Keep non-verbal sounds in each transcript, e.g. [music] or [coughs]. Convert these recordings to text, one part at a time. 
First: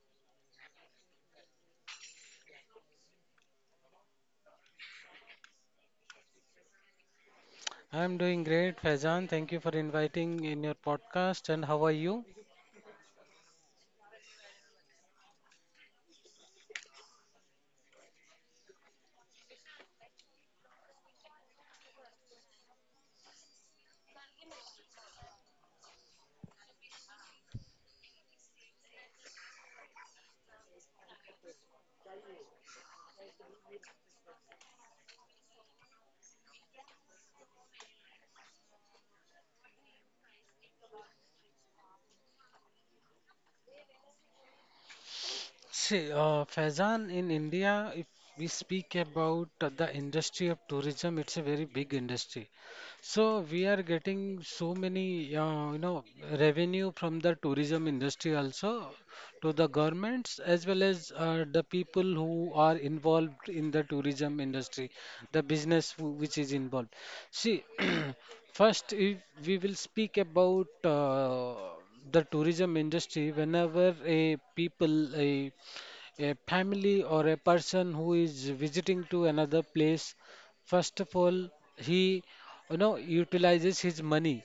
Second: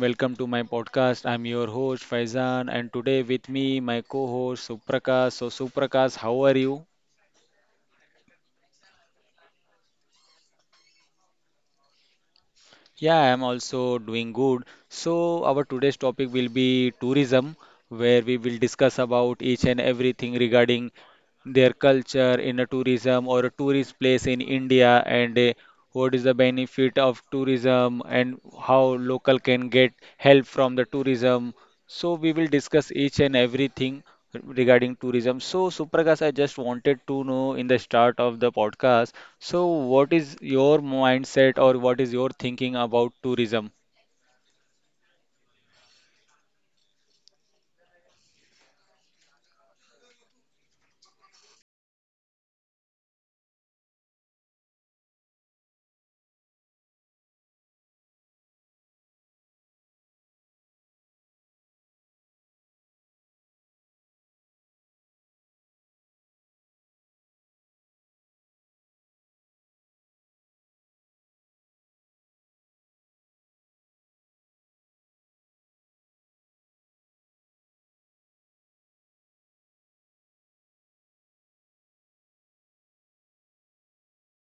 welcome to my podcast. I'm your host Faizan, and today with me my co-host Suprakash. So Suprakash, how are you? I'm doing great, Faizan. Thank you for inviting in your podcast. And how are you? Yeah, I'm also doing good. So our today's topic will be tourism, where we will discuss about each and everything regarding their culture in a tourism or a tourist place in India, and what is the benefit of tourism and how local can get help from the tourism. So we will discuss each and everything regarding tourism. So Suprakash, I just wanted to know in the start of the podcast. So what is your mindset or what is your thinking about tourism? See, Faizan, in India, if we speak about the industry of tourism, it's a very big industry. So we are getting so many, revenue from the tourism industry also to the governments as well as the people who are involved in the tourism industry, the business which is involved. See, first, if we will speak about the tourism industry. Whenever a people, a family or a person who is visiting to another place, first of all, he utilizes his money.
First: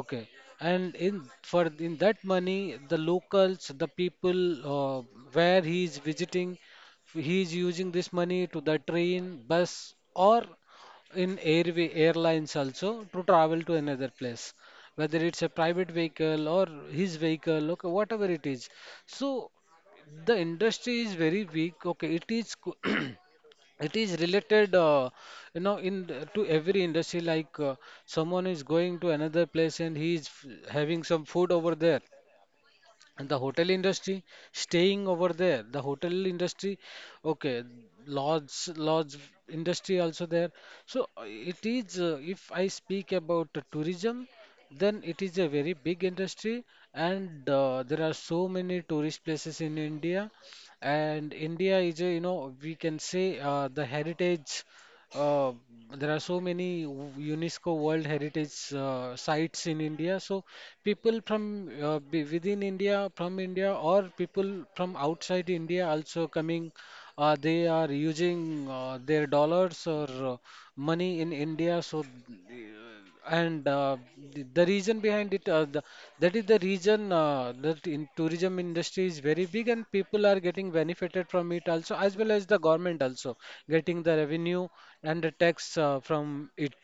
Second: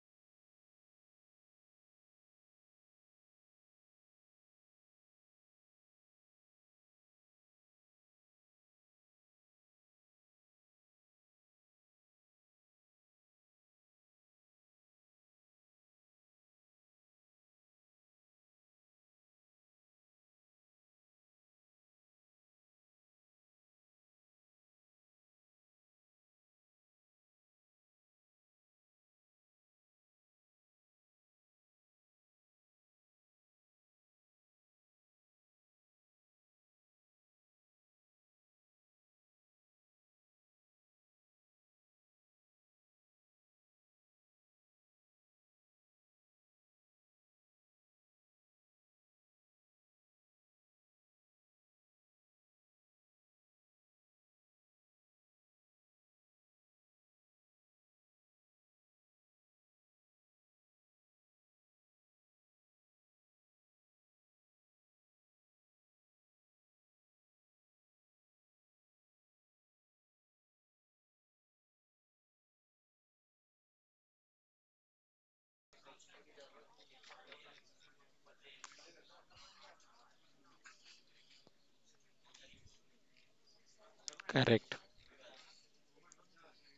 Okay, and in that money, the locals, the people uh, where he is visiting, he is using this money to the train, bus, or in airway airlines also to travel to another place, whether it's a private vehicle or his vehicle, okay, whatever it is. So the industry is very weak. Okay, it [clears throat] it is related, in to every industry. Like someone is going to another place and he is having some food over there. And the hotel industry, staying over there, the hotel industry, okay, lodge industry also there. So it is, if I speak about the tourism, then it is a very big industry, and there are so many tourist places in India. And India is, a, you know, we can say the heritage, uh, there are so many UNESCO World Heritage sites in India. So people from within India, from India, or people from outside India also coming. They are using their dollars or money in India. So and the reason behind it, that is the reason that in tourism industry is very big and people are getting benefited from it also, as well as the government also getting the revenue Correct. and the tax from it,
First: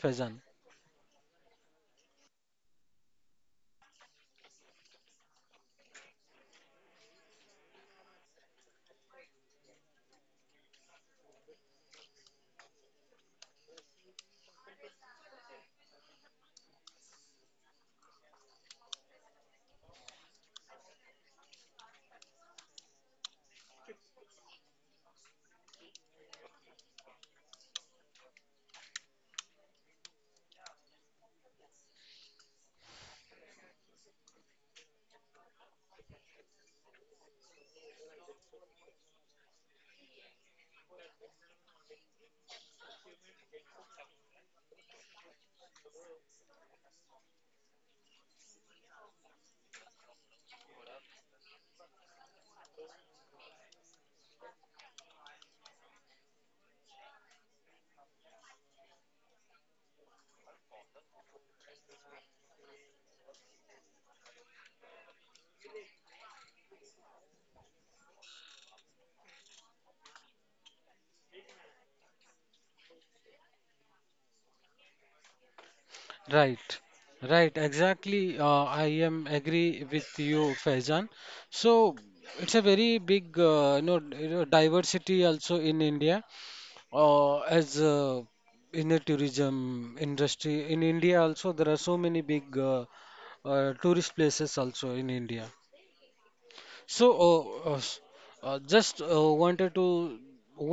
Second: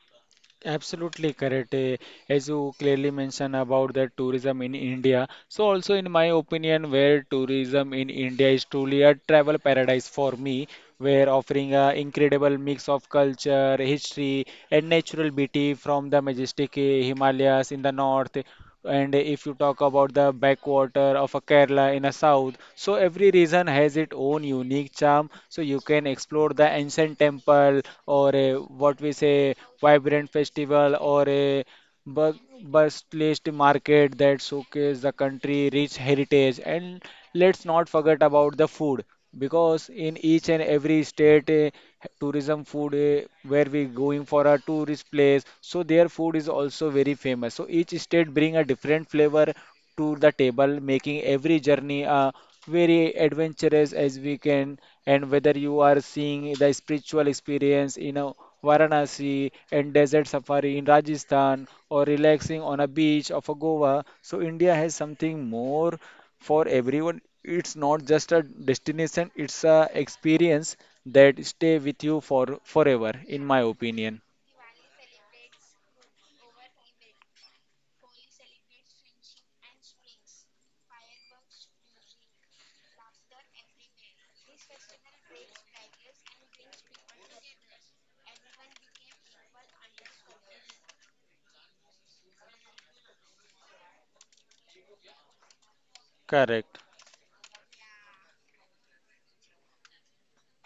Faizan. Absolutely correct. As you clearly mentioned about the tourism in India. So also in my opinion, where tourism in India is truly a travel paradise for me, where offering a incredible mix of culture, history, and natural beauty from the majestic Himalayas in the north, and if you talk about the backwater of a Kerala in a south, so every region has its own unique charm. So you can explore the ancient temple or a, what we say, vibrant festival or a bustling market that showcase the country rich heritage. And let's not forget about the food, because in each and every state, tourism food, where we going for a tourist place, so their food is also very famous, so each state bring a different flavor to the table, making every journey very adventurous as we can. And whether you are seeing the spiritual experience in a Varanasi, and desert safari in Rajasthan, or relaxing on a beach of a Goa, so India has something more for everyone. It's not just a destination, it's a experience that stay with you for forever, in my opinion. Right, right, exactly. I am agree with you, Faizan. So it's a very big, diversity also in India. As in the tourism industry in India also there are so many big tourist places also in India. Correct. So uh, uh, s- just wanted to,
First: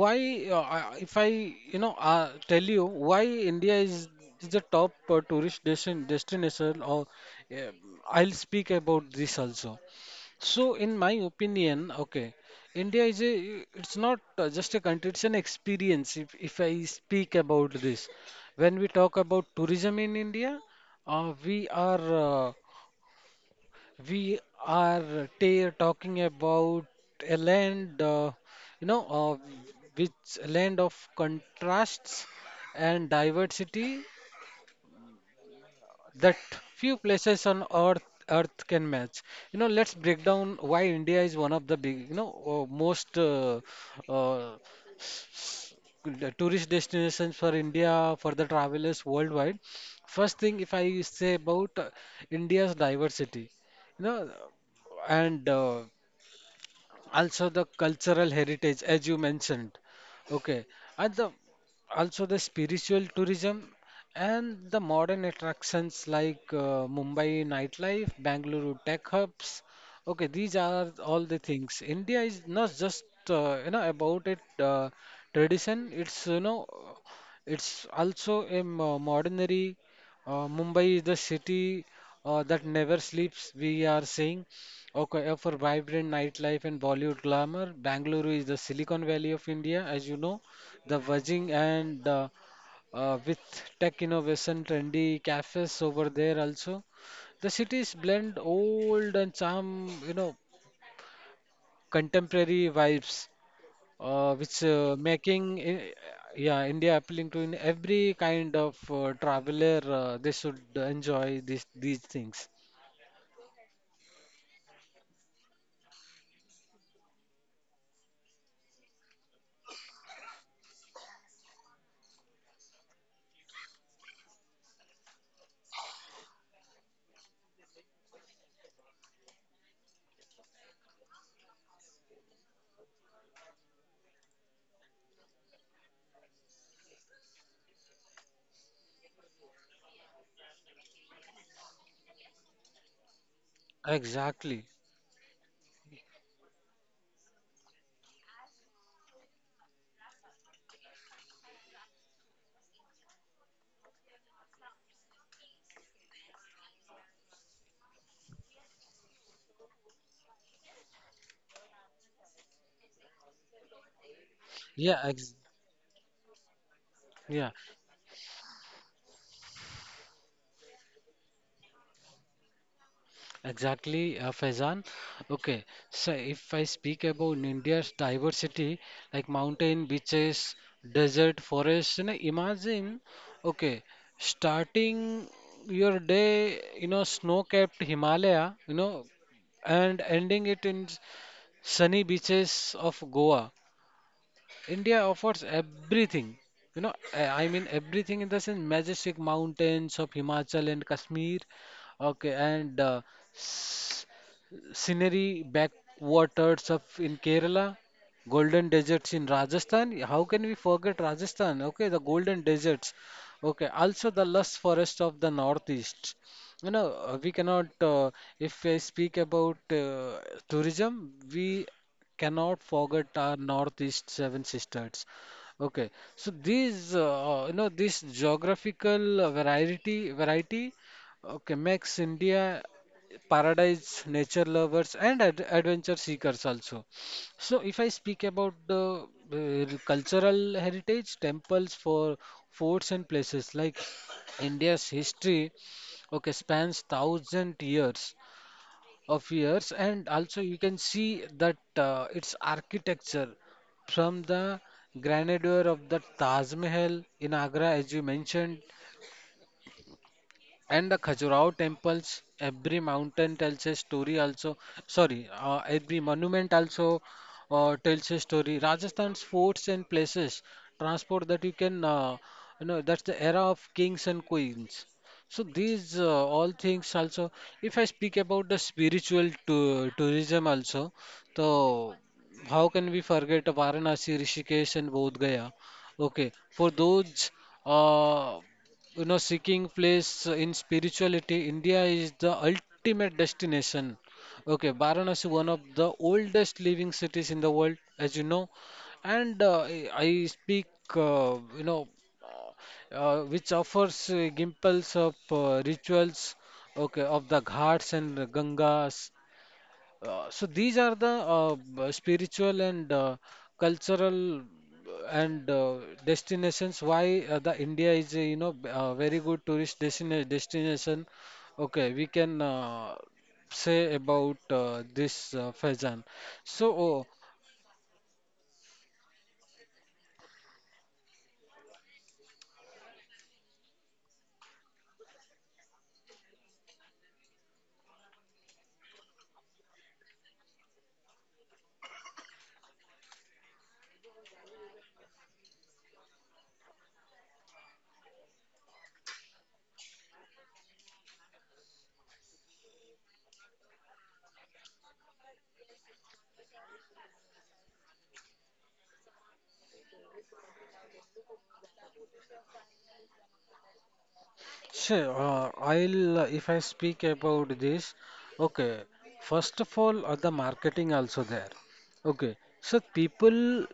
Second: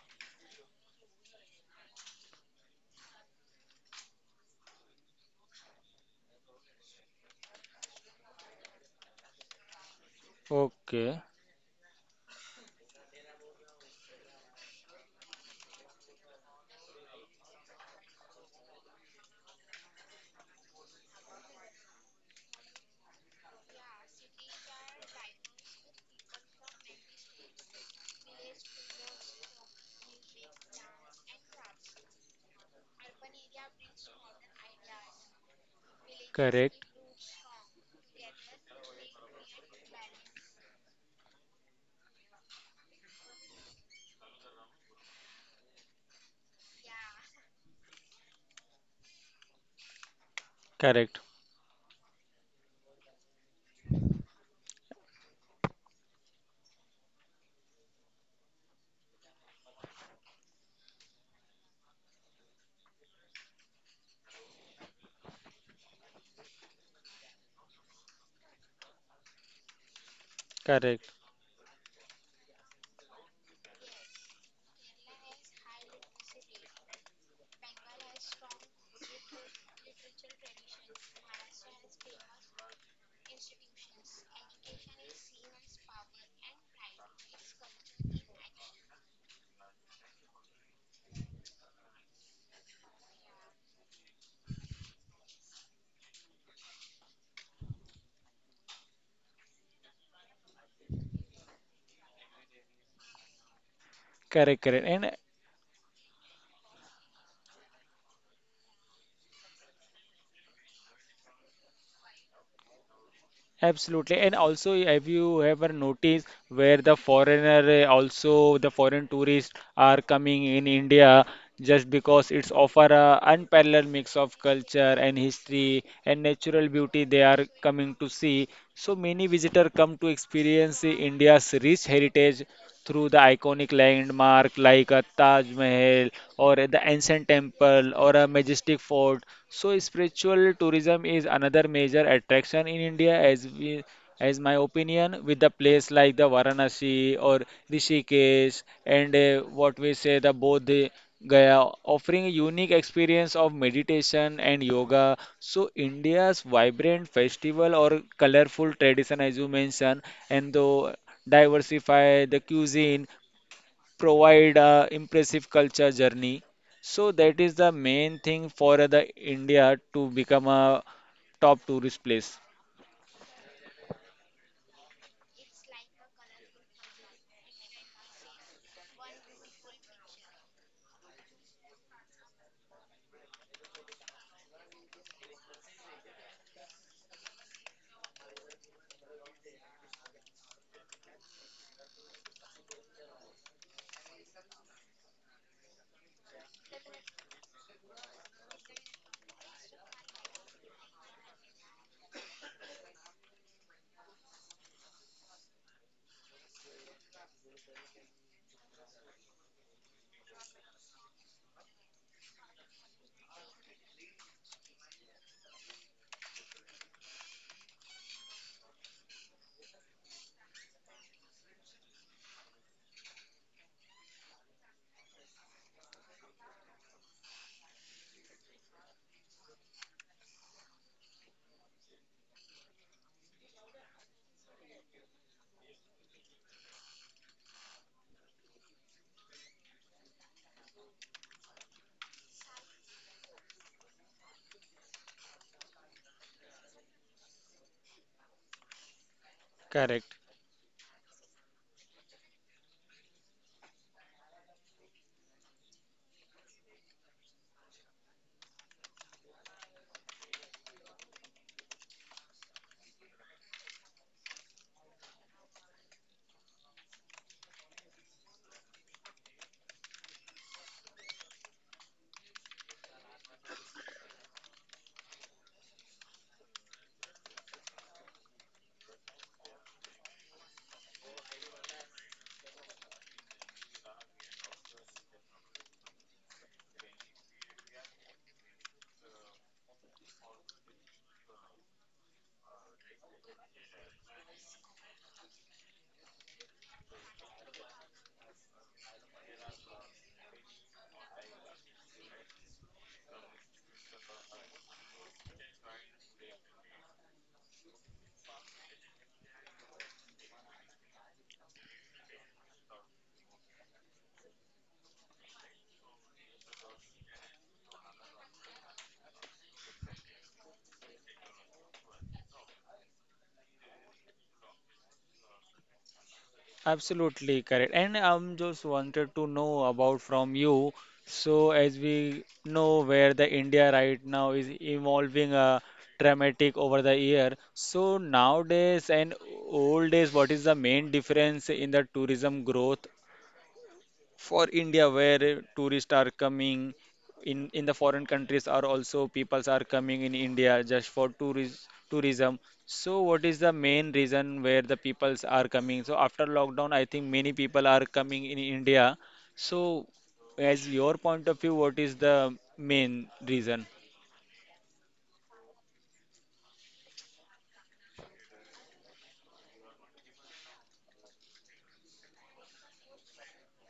why if I tell you why is the top tourist destination, or uh, I'll speak about this also. So, in my Okay. opinion, okay, India is a, it's not just a country, it's an experience. If I speak about this, when we talk about tourism in India, uh, we are, uh, we are ta talking about a land, you know, uh, which land of contrasts and diversity that Correct. Correct. few places on earth can match. You know, let's break down why India is one of the big, you know most uh, the tourist destinations for India for the travelers worldwide. First thing, if I Correct. say about India's diversity, you know and also the cultural heritage as you mentioned, okay, and the also the spiritual tourism and the modern attractions like Mumbai nightlife, Bangalore tech hubs. Okay, these are all the things. India is not just you know about it tradition, it's, it's also a modernary. Mumbai is the city that never sleeps, we are saying. Okay, for vibrant nightlife and Bollywood glamour, Bangalore is the Silicon Valley of India, as you know, the buzzing and with tech innovation, trendy cafes over there also. The cities blend old and some, you know, contemporary vibes, uh, which Correct, uh, correct, and making i- yeah, India appealing to in every kind of traveler. They should enjoy these things. absolutely. And also, have you ever noticed where the foreigner, also the foreign tourists are coming in India just because it's offer a unparalleled mix of culture and history and natural beauty they are coming to see. So many visitors come to experience India's rich heritage through the iconic landmark like a Taj Mahal or the ancient temple or a majestic fort. So spiritual tourism is another major attraction in India, as we, as my Exactly. opinion, with the place like the Varanasi or Rishikesh, and what we say the Bodh Gaya, offering a unique experience of meditation and yoga. So India's vibrant festival or colorful tradition, as you mentioned, and the diversify the cuisine, provide a Yeah. Ex impressive culture journey. So that yeah. is the main thing for the India to become a top tourist place. Exactly, Faizan. Okay, so if I speak about India's diversity, like mountain, beaches, desert, forest, you know, imagine, okay, starting your day, you know, snow-capped Himalaya, you know, and ending it in sunny beaches of Goa. India offers everything, you know, I mean everything in the sense majestic mountains of Himachal and Kashmir. Okay, and scenery, backwaters of in Kerala, golden deserts in Rajasthan. How can we forget Rajasthan? Okay, the golden deserts. Okay, also the lush forest of the northeast. You know, we cannot. If I speak about tourism, we cannot forget our northeast seven sisters. Okay, so these, this geographical variety, okay, makes India paradise nature lovers and ad adventure seekers also. So if I speak about the cultural heritage, temples for forts and places like India's history, okay, spans thousand years of years, and Correct. also you can see that its architecture from the grandeur of the Taj Mahal in Agra, as you mentioned, and the Khajuraho temples, every mountain tells a story also. Sorry, every monument also tells a story. Rajasthan's forts and places transport that you can, that's the era of kings and queens. So these all things also. If I speak about the spiritual tourism also, so how can we forget Varanasi, Rishikesh, and Bodh Gaya? Okay, for those. Uh, you know, seeking place in spirituality, India is the ultimate destination. Okay, Varanasi, one of the oldest living cities in the world, as you know. And I speak uh, you know uh, which offers gimples of rituals, okay, of the ghats and gangas. So these are the spiritual and cultural and destinations why the India is, very good tourist destination. Okay, we can say about this, Faizan. So oh, Absolutely correct. And I'm just wanted to know about from you. So as we know where the India right now is evolving dramatic over the year. So nowadays and old days, what is the main difference in the tourism growth for India where tourists are coming in the foreign countries are also peoples are coming in India just for tourism tourism. So what is the main reason where the peoples are coming? So after lockdown I think many people are coming in India. So as your point of view, what is the main reason? sure, I'll if I speak about this, okay. First of all, the marketing also there. Okay, so people,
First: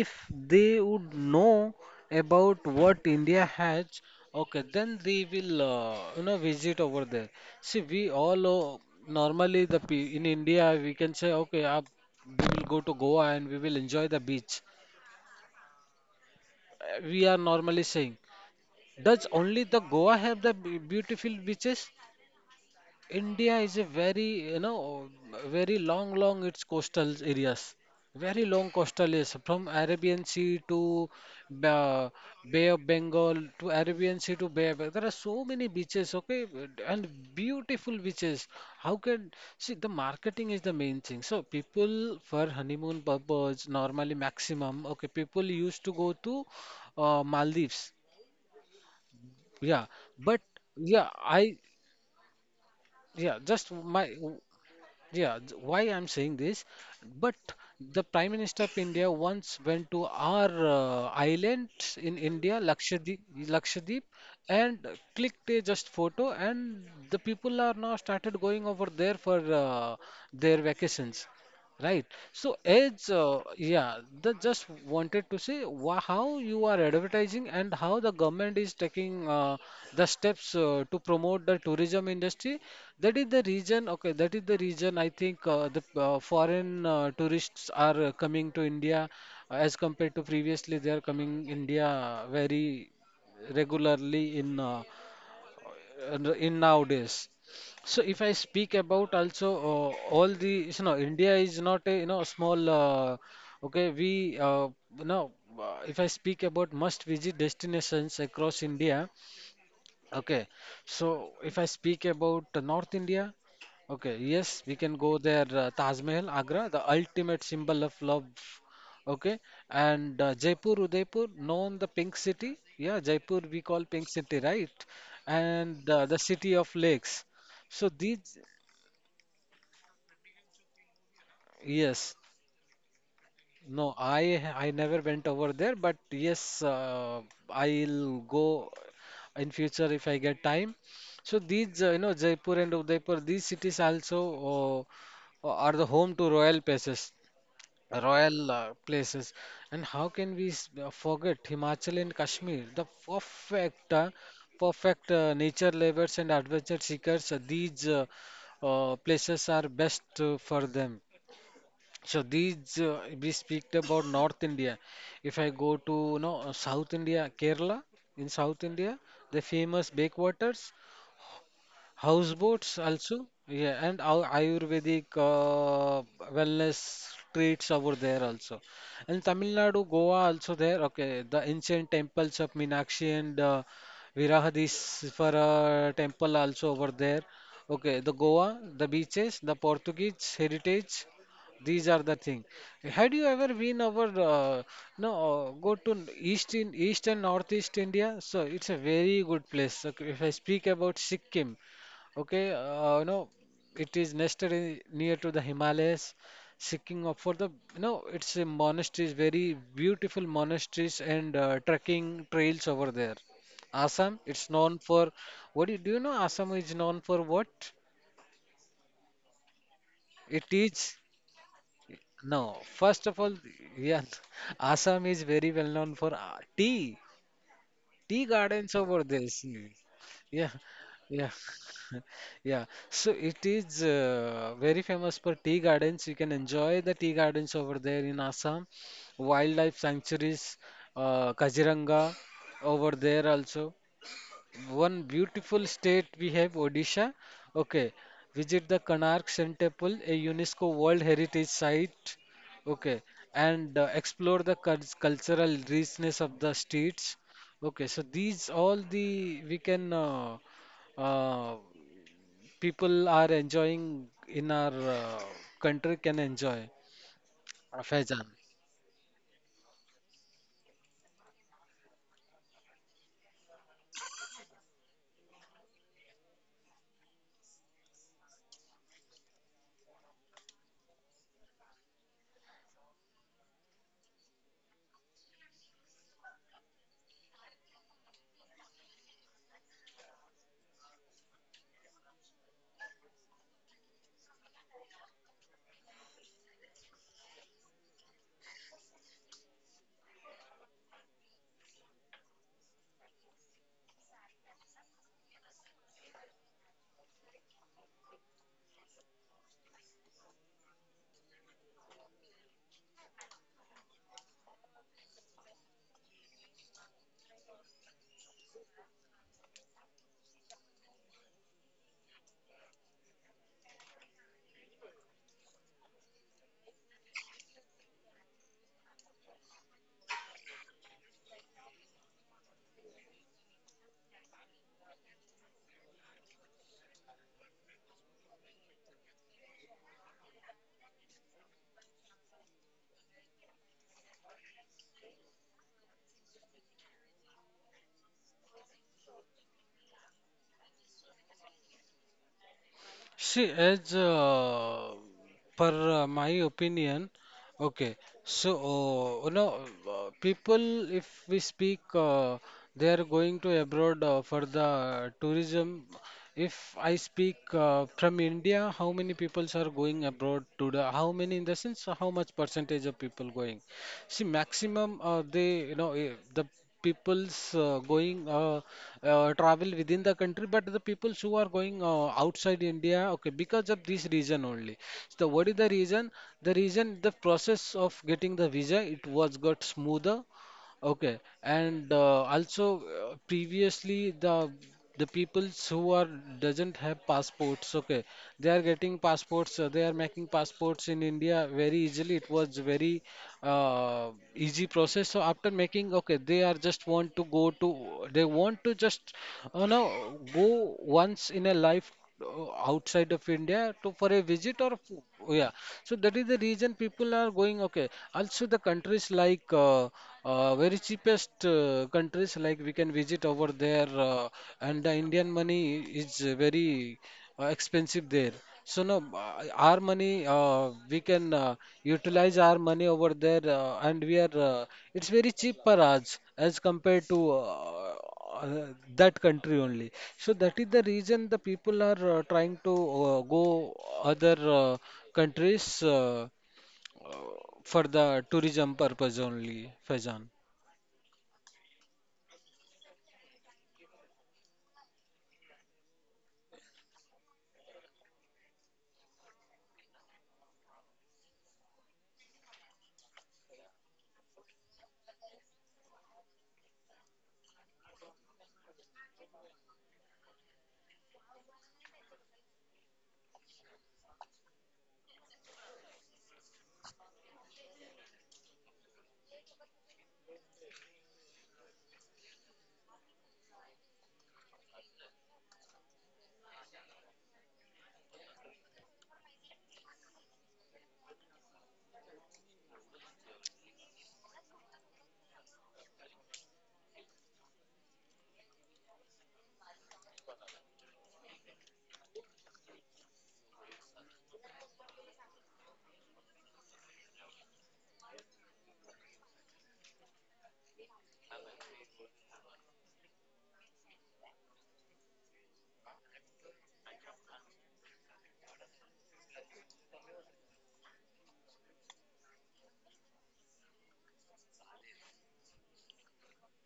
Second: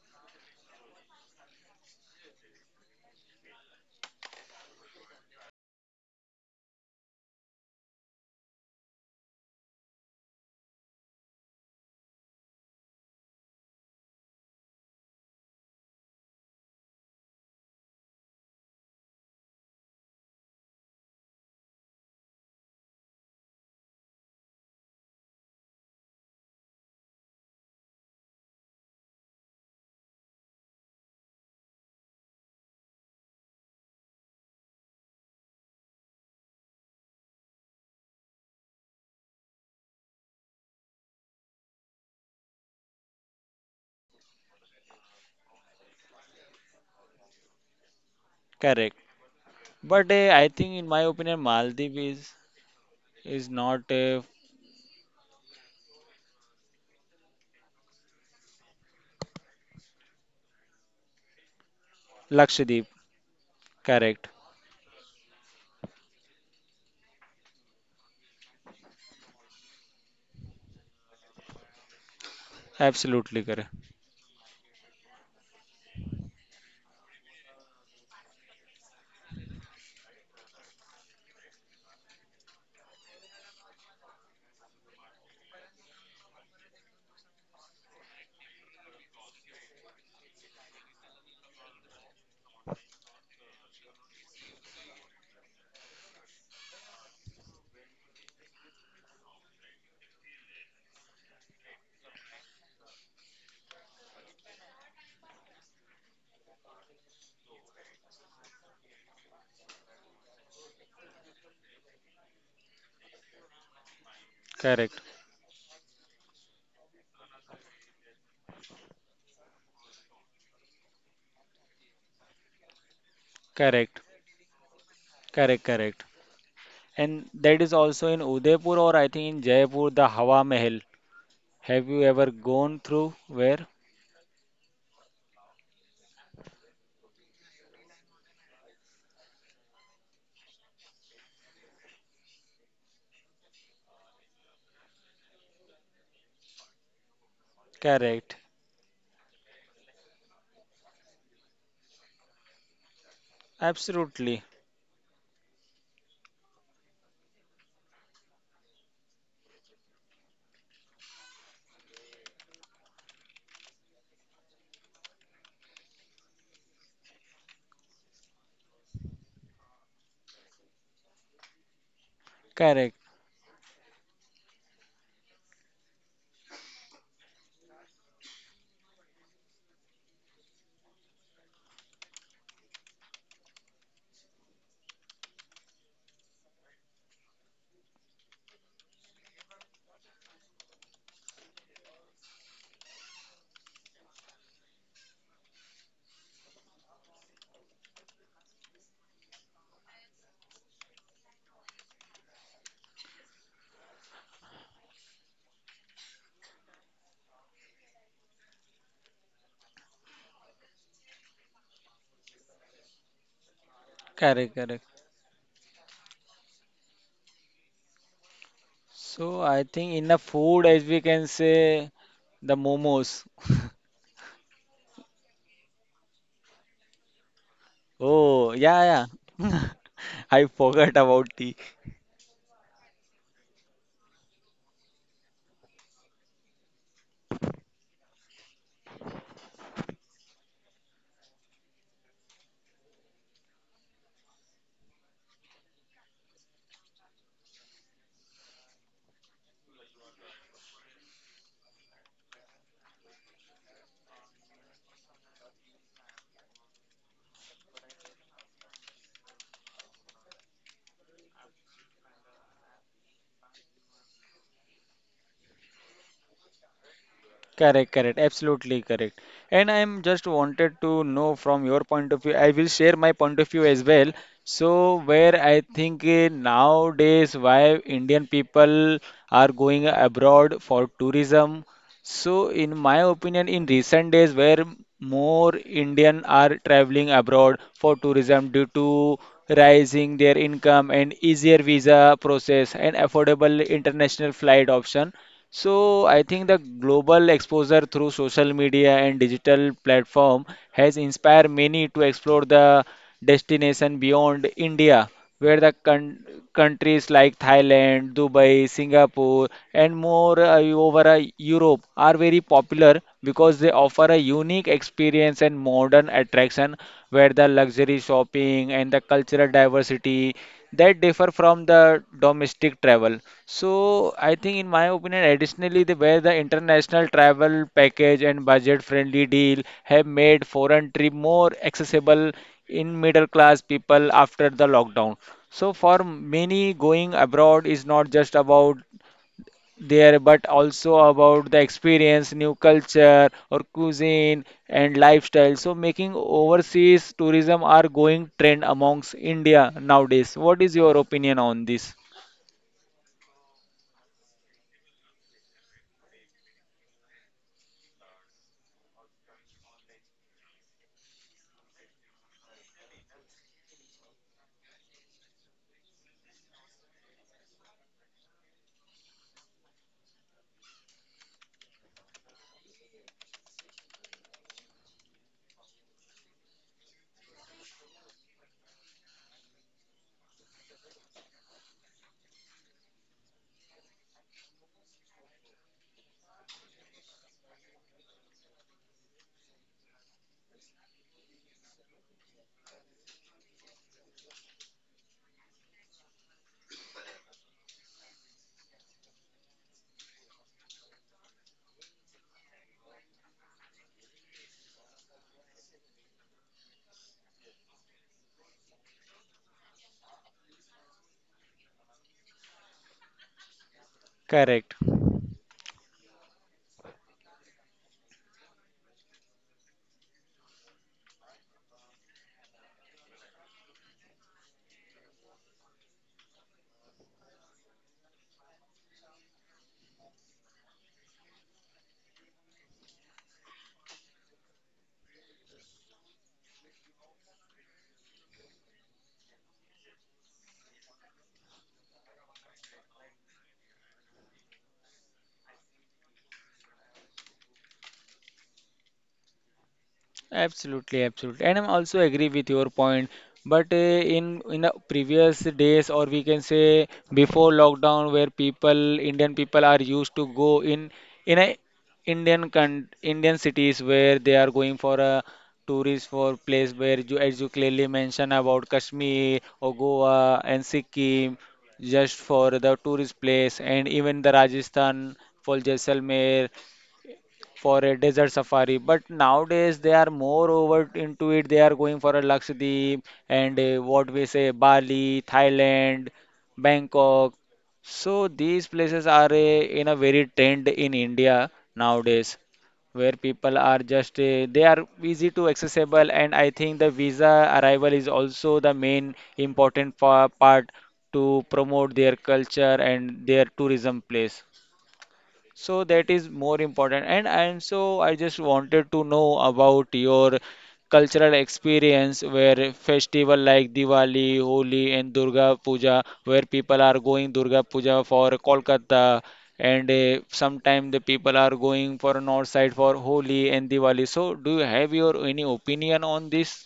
if they would know about what India has, okay, then they will visit over there. See, we all normally in India we can say, okay, we will go to Goa and we will enjoy the beach. We are normally saying, does only the Goa have the beautiful beaches? India is a very, you know, very long its coastal areas. Very long coastal areas from Arabian Sea to Ba Bay of Bengal to Arabian Sea to Bay of Bengal. There are so many beaches, okay, and beautiful beaches. How can, see, the marketing is the main thing. So people, for honeymoon purpose, normally maximum, okay, people used to go to Maldives. Correct, Yeah, but but I think in my yeah, opinion I Maldives yeah, is just not my, a yeah, why I'm saying this, but the Prime Minister of India once went to our islands in India, Lakshadweep. Lakshadweep, Lakshadweep, Correct, and clicked a just photo, and the people are now started going over there for their vacations. Right. So as absolutely correct. yeah, the, just wanted to say, wha, how you are advertising and how the government is taking the steps to promote the tourism industry. That is the reason. Okay, that is the reason I think the foreign tourists are coming to India as compared to previously, they are coming India very regularly in nowadays. So if I speak about also all the, you know, India is not a, you know, small okay, we you know if I speak about must visit destinations across India. Okay, so if I speak about North India, okay, yes, we can Correct, go there. Taj Mahal, Agra, the ultimate symbol of love. Okay, and Jaipur, Udaipur, known the Pink City. Yeah, Jaipur we call correct, Pink City, right? correct, And correct. the city of lakes. And that is So also in these, Udaipur or I think in Jaipur, the Hawa Mahal. Have you yes, ever gone through where? no, I never went over there, but yes, I'll go in future if I get time. So these, Jaipur and Udaipur, these cities also are the home to royal places, Correct. royal places. And how can we forget Himachal and Kashmir, the Absolutely. perfect nature lovers and adventure seekers? These places are best for them. So these, we speak about North India. If I go to, you know, South India, Kerala in South India, the famous backwaters. Houseboats Correct. also, yeah, and our Ayurvedic wellness treats over there also. And Tamil Nadu, Goa also there. Okay, the ancient temples of Meenakshi and Virahadisvara temple also over there. Okay, the Goa, the beaches, the Portuguese heritage, these are the thing. Had you ever been over no go to east and northeast India? So it's a very good place. Okay, if I speak about Sikkim. Okay, it is nested in, near to the Himalayas, seeking up for the it's a monasteries, very beautiful monasteries and trekking trails over there. Assam, it's Correct. known Correct. What do do you know Assam is known for what? So I think in the It food, as is, we can say, no, the first of momos. all, [laughs] yeah, [laughs] Assam is very well known for tea, tea Oh, gardens over yeah, there. yeah. See. [laughs] Yeah, I forgot yeah. about tea. Yeah, so it is very famous for tea gardens. You can enjoy the tea gardens over there in Assam, wildlife sanctuaries, Kaziranga over there also. One beautiful state we have, Odisha. Okay, visit the Konark Sun Temple, a UNESCO World Heritage Site. Okay, and explore the cultural richness of the streets. Okay, so these all the we can uh, people are enjoying in our country can enjoy Correct, correct, Faizan. absolutely correct. And I'm just wanted to know from your point of view. I will share my point of view as well. So where I think nowadays why Indian people are going abroad for tourism. So in my opinion, in recent days where more Indian are traveling abroad for tourism due to rising their income and easier visa process and affordable international flight option. So I think the global exposure through social media and digital platform has inspired many to explore the destination beyond India, where the con countries like Thailand, Dubai, Singapore, and more over Europe are very popular because they offer a unique experience and modern attraction, where the luxury shopping and the cultural diversity that differ from the domestic travel. So I think in my opinion, additionally, where the international travel package and budget-friendly deal have made foreign trip more accessible in middle-class people after the lockdown. So for many, going abroad is not just about there, but also about the experience, new culture or cuisine and lifestyle. So making overseas tourism are going trend amongst India nowadays. What is your opinion on this? See, as per my opinion, okay, so uh, you know, people, if we speak, they are going to abroad for the tourism. If I speak from India, how many peoples are going abroad to the, how many in the sense, how much percentage of people going? See, maximum they you know the people's going travel within the country, but the peoples who are going outside India, okay, because of this reason only. So what is the reason? The reason the process of getting the visa it was got smoother. Okay, and also previously the peoples who are doesn't have passports, okay, they are getting passports. They are making passports in India very easily. It was very uh, easy process. So after making, okay, they are just want to go to they want to just you know go once in a life outside of India to for a visit or Correct. Yeah. So that is the reason people are going. Okay, also the countries like. Very cheapest countries like we can visit over there, and the Indian money is very expensive there. So no, our money we can utilize our money over there, and we are it's very cheap for us as compared to uh, that country only. So that is the reason the people are trying to go other countries uh, for the tourism purpose only, Faizan. Absolutely, absolutely, and I'm also agree with your point. But in the previous days, or we can say before lockdown, where people Indian people are used to go in a Indian cities where they are going for a tourist for place where you as you clearly mentioned about Kashmir or Goa and Sikkim just for the tourist place, and even the Rajasthan for Jaisalmer for a desert safari. But nowadays they are more over into it. They are going for a Lakshadweep and what we say Bali, Thailand, Bangkok. So these places are in a very trend in India nowadays where people are just they are easy to accessible, and I think the visa arrival is also the main important part to promote their culture and their tourism place. So that is more important. And so I just wanted to know about your cultural experience where festival like Diwali, Holi and Durga Puja, where people are going Durga Puja for Kolkata and sometime the people are going for north side for Holi and Diwali. So do you have your any opinion on this?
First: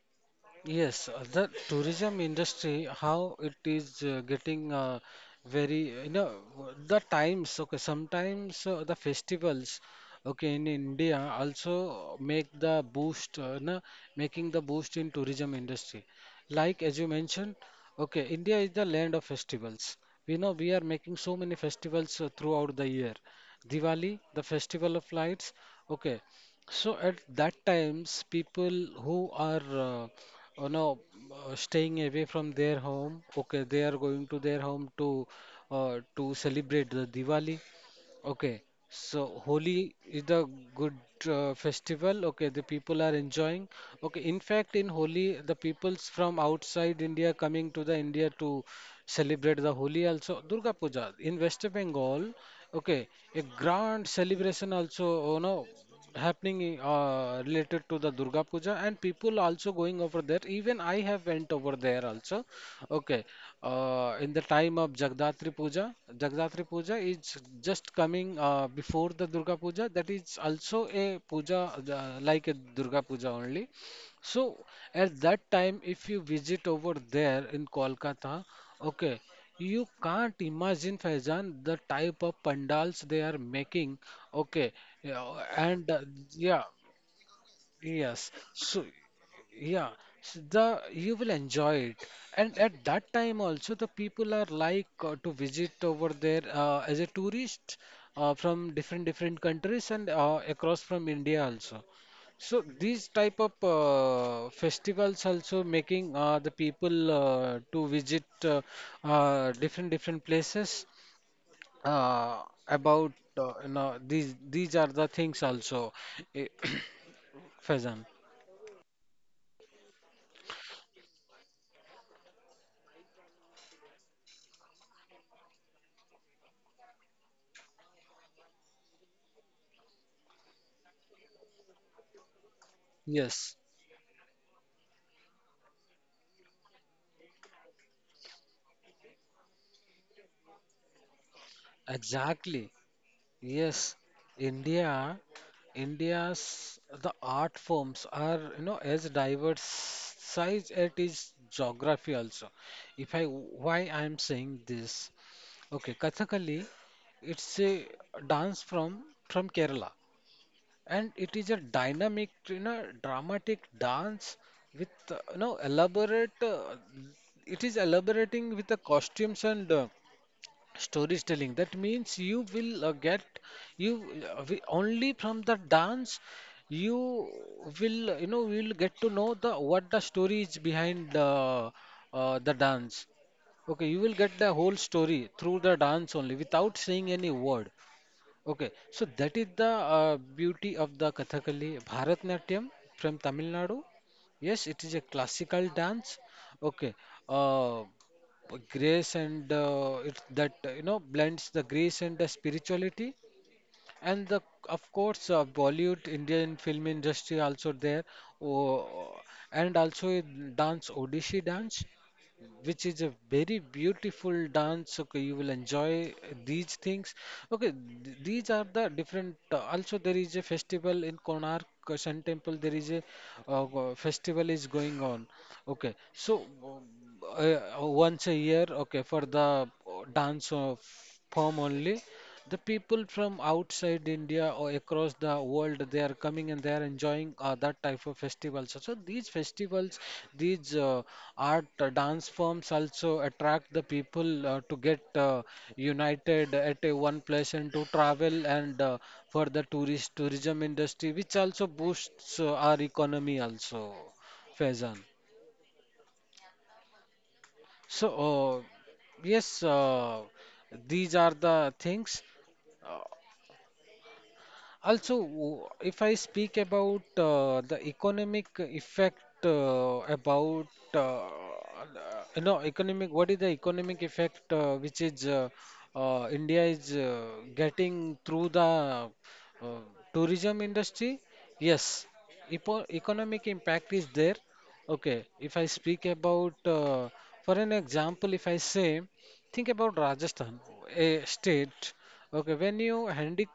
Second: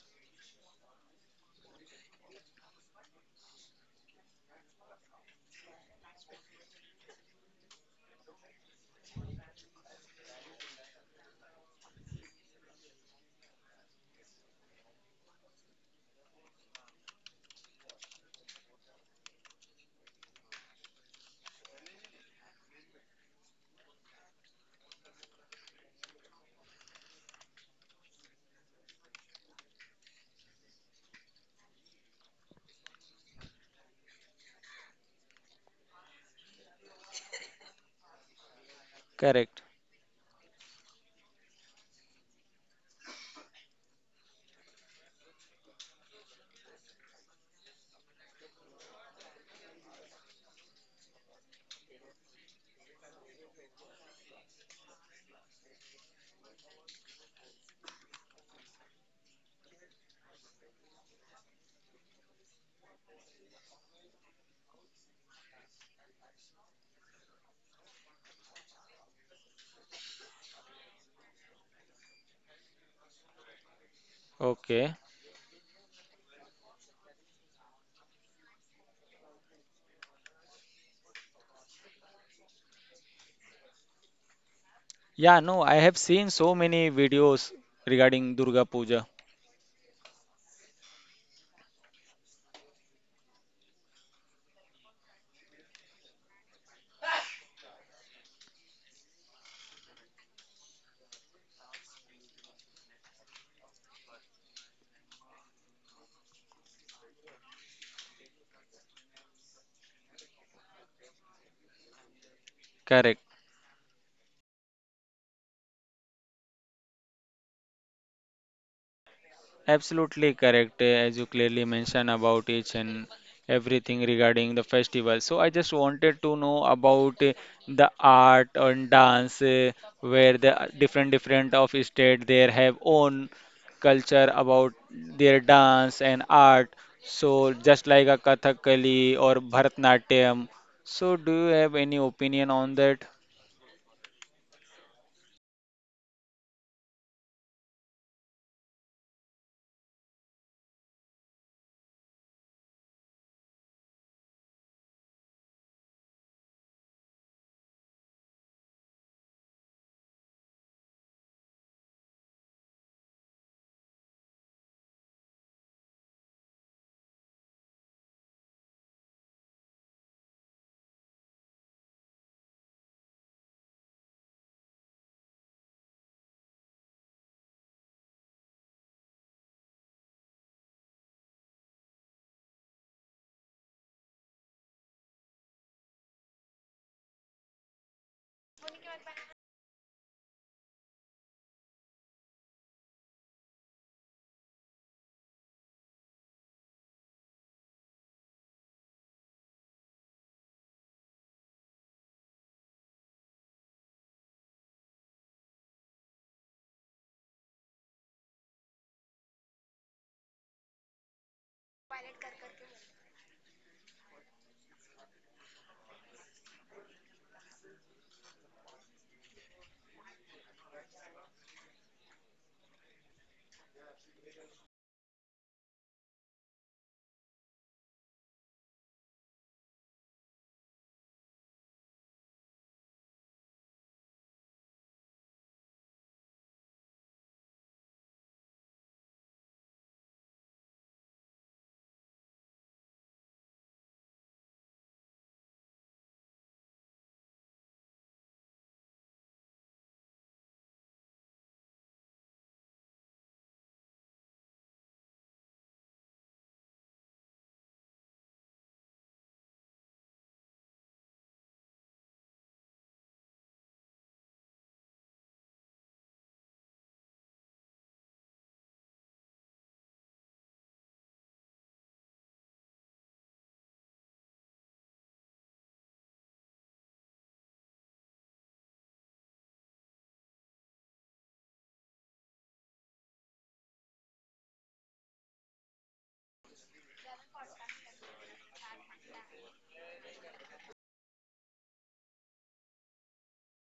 Yes, the tourism industry, how it is getting very, you know, the times, okay, sometimes the festivals, okay, in India also make the boost, na, making the boost in tourism industry. Like as you mentioned, okay, India is the land of festivals. We know we are making so many festivals throughout the year. Diwali, the festival of lights, okay. So at that times, people who are Oh no, staying away from their home. Okay, they are going to their home to celebrate the Diwali. Okay, so Correct. Holi is the good festival. Okay, the people are enjoying. Okay, in fact, in Holi, the peoples from outside India coming to the India to celebrate the Holi also. Durga Puja in West Bengal. Okay, a grand celebration also. Oh no, happening related to the Durga Puja and people also going over there. Even I have went over there also. Okay, in the time of Jagdatri Puja, Jagdatri Puja is just coming before the Durga Puja. That is also a puja like a Durga Puja only. So Okay. at that time, if you visit over there in Kolkata, okay, you can't imagine Faizan the type of pandals they are making, okay, Yeah, yeah, no, I have and seen so yeah. many videos regarding Yes. Durga So, Puja. yeah, the you will enjoy it, and at that time also the people are like to visit over there as a tourist from different different countries and across from India also. So these type of festivals also making the people to visit different different places about Correct. You know these are the things also, eh, [coughs] [clears throat] Faizan. Absolutely correct, as you clearly mentioned about each and everything regarding the festival. So I just wanted to know about the art and dance, where the different different of state there have own Yes, culture about their dance and art. So just like a Kathakali or Bharatnatyam. So do you have any opinion on exactly. that? Yes, India, India's the art forms are you know as diverse as it is geography also. If I why I am saying this, okay, Kathakali, it's a dance from Kerala, and it is a dynamic, you know, dramatic dance with you know elaborate. It is elaborating with the costumes and storytelling. That means you will get only from the dance you will you know will get to know the what the story is behind the dance, okay, you will get the whole story through the dance only without saying any word. Okay, so that is the beauty of the Kathakali. Bharatnatyam from Tamil Nadu. Yes, it is a classical dance. Okay, uh, grace and it that you know blends the grace and the spirituality. And the, of course, Bollywood, Indian film industry also there, oh, and also dance, Odissi dance, which is a very beautiful dance. Okay, you will enjoy these things. Okay, these are the different. Also, there is a festival in Konark Sun Temple. There is a festival is going on. Okay, so once a year. Okay, for the dance of form only. The people from outside India or across the world, they are coming and they are enjoying that type of festivals. So so these festivals, these art dance forms also attract the people to get united at a one place and to travel and for the tourist tourism industry, which also boosts our economy also, Faizan. So yes, these are the things. Uh, Also, if I speak about the economic effect about you know economic what is the economic effect which is India is getting through the uh, tourism industry? Yes, Epo economic impact is there. Okay, if I speak about, for an example, if I say think about Rajasthan, a state. Okay, when you handy,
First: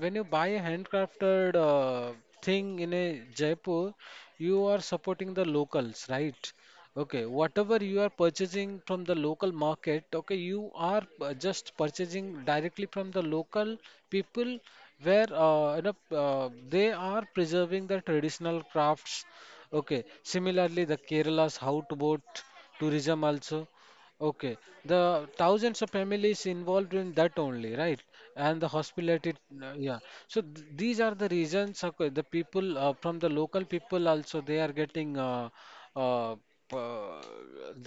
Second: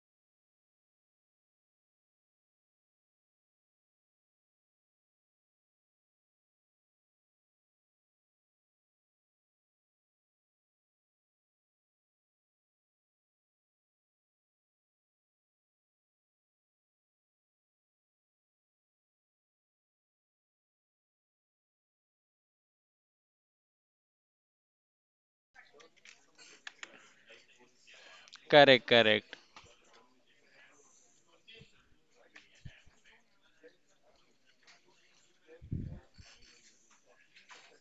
when you buy a handcrafted thing in a Jaipur, you are supporting the locals, right? Okay, whatever you are purchasing from the local market, okay, you are just purchasing directly from the local people, where you know they are preserving the traditional crafts. Okay, similarly, the Kerala's houseboat tourism also. Okay, the thousands of families involved in that only, right? And the Correct, hospitality, correct. Yeah. So th these are the reasons, okay, the people from the local people also they are getting uh, p- uh,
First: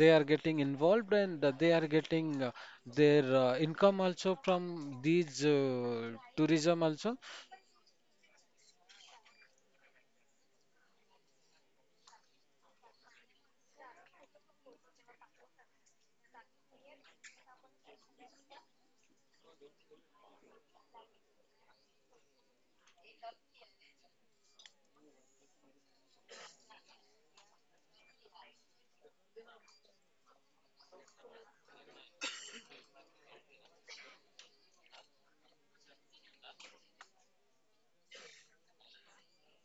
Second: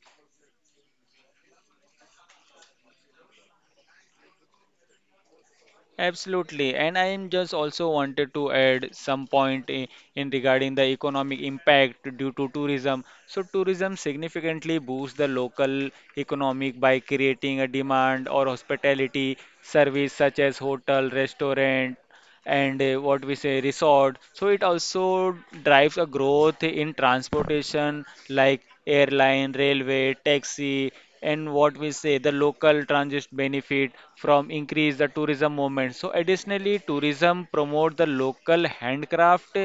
they are getting involved and they are getting their income also from these Absolutely, tourism and I also. am just also wanted to add some point in regarding the economic impact due to tourism. So tourism significantly boosts the local economic by creating a demand or hospitality service such as hotel, restaurant, and what we say resort. So it also drives a growth in transportation like airline, railway, taxi, and what we say the local transit benefit from increase the tourism movement. So additionally, tourism promote the local handcraft,